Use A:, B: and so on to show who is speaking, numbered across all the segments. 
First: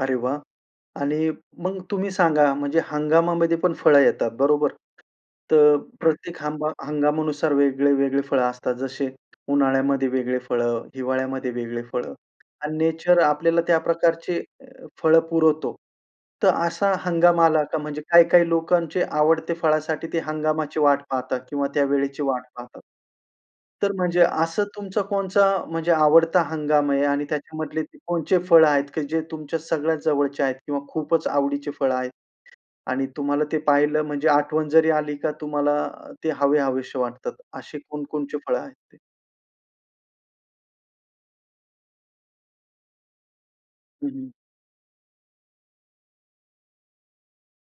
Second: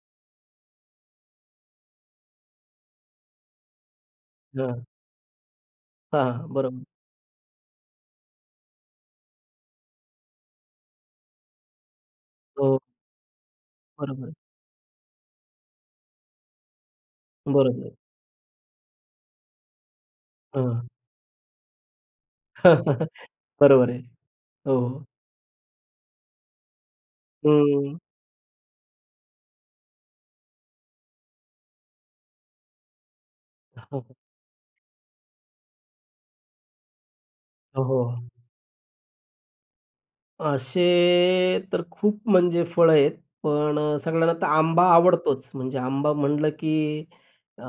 A: अरे वाह! आणि मग तुम्ही सांगा, म्हणजे हंगामामध्ये पण फळं येतात, बरोबर?
B: हां.
A: तर
B: हां,
A: प्रत्येक
B: हां,
A: हंमा
B: बरोबर.
A: हंगामानुसार वेगळे-वेगळे फळं असतात. जसे उन्हाळ्यामध्ये वेगळे फळं, हिवाळ्यामध्ये वेगळे फळं आणि
B: हो.
A: नेचर आपल्याला त्या
B: बरोबर.
A: प्रकारचे अ, फळं पुरवतो. तर असा हंगामाला का
B: बरोबर आहे.
A: म्हणजे काही-काही लोकांचे आवडते फळासाठी ते हंगामाची
B: हां.
A: वाट पाहतात किंवा त्या वेळेची वाट पाहतात.
B: बरोबर
A: तर
B: आहे,
A: म्हणजे असं तुमचा
B: हो
A: कोणचा म्हणजे आवडता हंगाम आहे? आणि त्याच्यामधले
B: हं.
A: ते कोणचे फळं आहेत, की जे तुमच्या सगळ्यात जवळचे आहेत किंवा खूपच आवडीचे फळं आहेत आणि तुम्हाला ते पाहिलं म्हणजे आठवण जरी आली का तुम्हाला, ते हवेहवेसे वाटतात. असे
B: हो, हो.
A: कोण-कोणचे फळं आहेत ते?
B: असे तर खूप म्हणजे फळं आहेत पण अ,
A: हं, हं.
B: सगळ्यांना तर आंबा आवडतोच म्हणजे आंबा म्हटलं की अ,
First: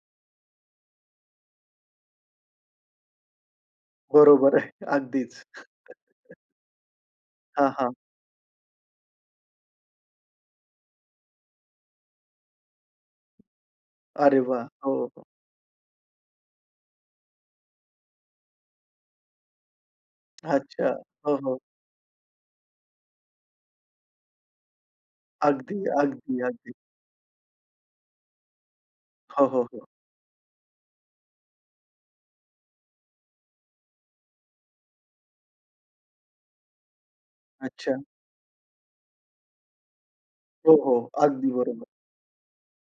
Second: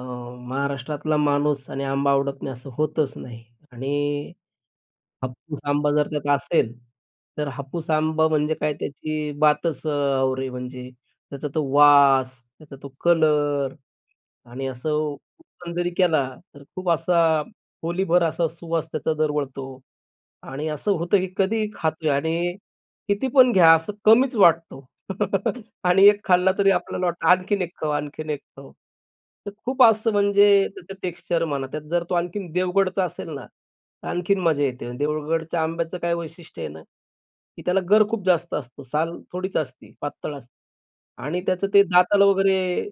B: महाराष्ट्रातला माणूस आणि आंबा आवडत नाही असं होतच नाही आणि
A: बरोबर आहे.
B: अ,
A: अगदीच.
B: हापूस आंबा जर त्यात असेल, तर
A: हां,
B: हापूस
A: हां.
B: आंबा म्हणजे काय त्याची बातच अ, और म्हणजे. त्याचा तो वास, त्याचा तो कलर
A: अरे वाह!
B: आणि असं
A: हो, हो.
B: ओपन जरी केला तर खूप असा खोलीभर असा सुवास त्याचा दरवळतो आणि
A: अच्छा,
B: असं होतं की
A: हो, हो.
B: कधी खातोय आणि किती पण घ्या, असं कमीच वाटतो
A: अगदी,
B: आणि 1
A: अगदी,
B: खाल्ला, तरी
A: अगदी.
B: आपल्याला वाटतं आणखीन 1 खाऊ, आणखीन 1 खाऊ
A: हो,
B: तर
A: हो,
B: खूप
A: हो.
B: असं म्हणजे त्याचं टेक्स्चर म्हणा, त्यात जर तो आणखीन देवगडचा असेल ना, आणखीन मजा येते. देवगडच्या आंब्याचं काय वैशिष्ट्य आहे ना, की त्याला
A: अच्छा.
B: गर खूप जास्त असतो. साल थोडीच असती, पातळ असते
A: हो, हो,
B: आणि
A: अगदी
B: त्याचं ते
A: बरोबर.
B: दाताला वगैरे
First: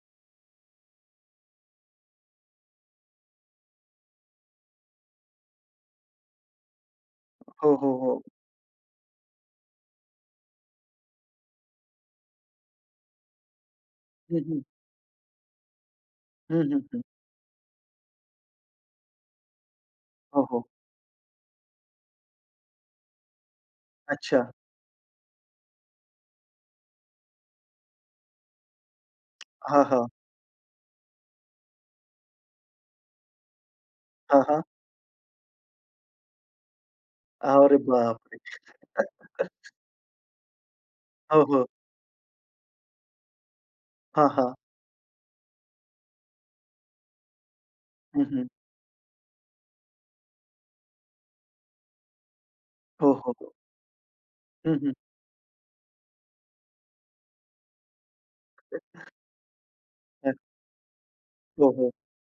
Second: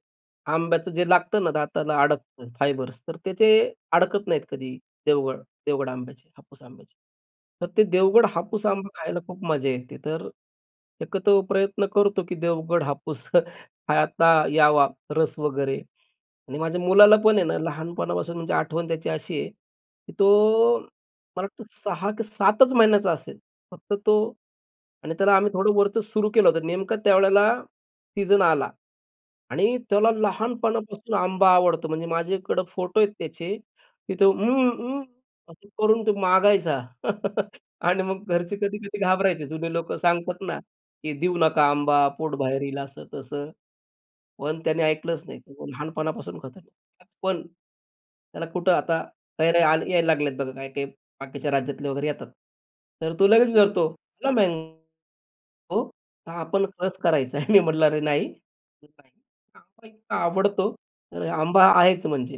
B: आंब्याचं जे लागतं ना, दाताला अडकत फायबर्स तर त्याचे अडकत नाहीत कधी देवगड देवगड आंब्याचे, हापूस आंब्याचे. तर
A: हो,
B: ते
A: हो, हो.
B: देवगड हापूस आंबा खायला खूप मजा येते. तर एकत्र प्रयत्न करतो की देवगड हापूस, हा आता
A: हं, हं.
B: यावा, रस वगैरे आणि
A: हं, हं,
B: माझ्या
A: हं.
B: मुलाला पण आहे ना, लहानपणापासून म्हणजे आठवण त्याची अशी आहे, की
A: हो, हो.
B: तो मला वाटतं 6 की 7च महिन्याचा असेल, फक्त तो
A: अच्छा.
B: आणि त्याला आम्ही थोडं वरचं सुरू केलं होतं. नेमकं त्यावेळेला सीजन आला आणि
A: हां, हां.
B: त्याला लहानपणापासून आंबा आवडतो. म्हणजे माझ्याकडं फोटो आहेत त्याचे, तिथं
A: हां, हां.
B: "उम्म, उम्म" असं करून तो मागायचा
A: अरे
B: आणि मग
A: बापरे!
B: घरचे कधी-कधी घाबरायचे जुने लोकं सांगतात ना, की "देऊ
A: हो, हो.
B: नका आंबा, पोट बाहेर येईल असं-तसं."
A: हां, हां.
B: पण त्यानी ऐकलंच नाही. तो लहानपणापासून खातो तो. पण,
A: हं,
B: त्याला
A: हं.
B: कुठं आता कैऱ्या आल यायला लागल्यात बघा, काही-काही बाकीच्या राज्यातले वगैरे येतात.
A: हो,
B: तर तो
A: हो,
B: लगेच
A: हो.
B: विचारतो. लेमॅन
A: हं, हं.
B: हो, [unintelligible] आपण रस करायचा आहे. मी म्हणलं, "अरे! नाही," [unintelligible] इतका आवडतो तर आंबा
A: हो, हो.
B: आहेच म्हणजे.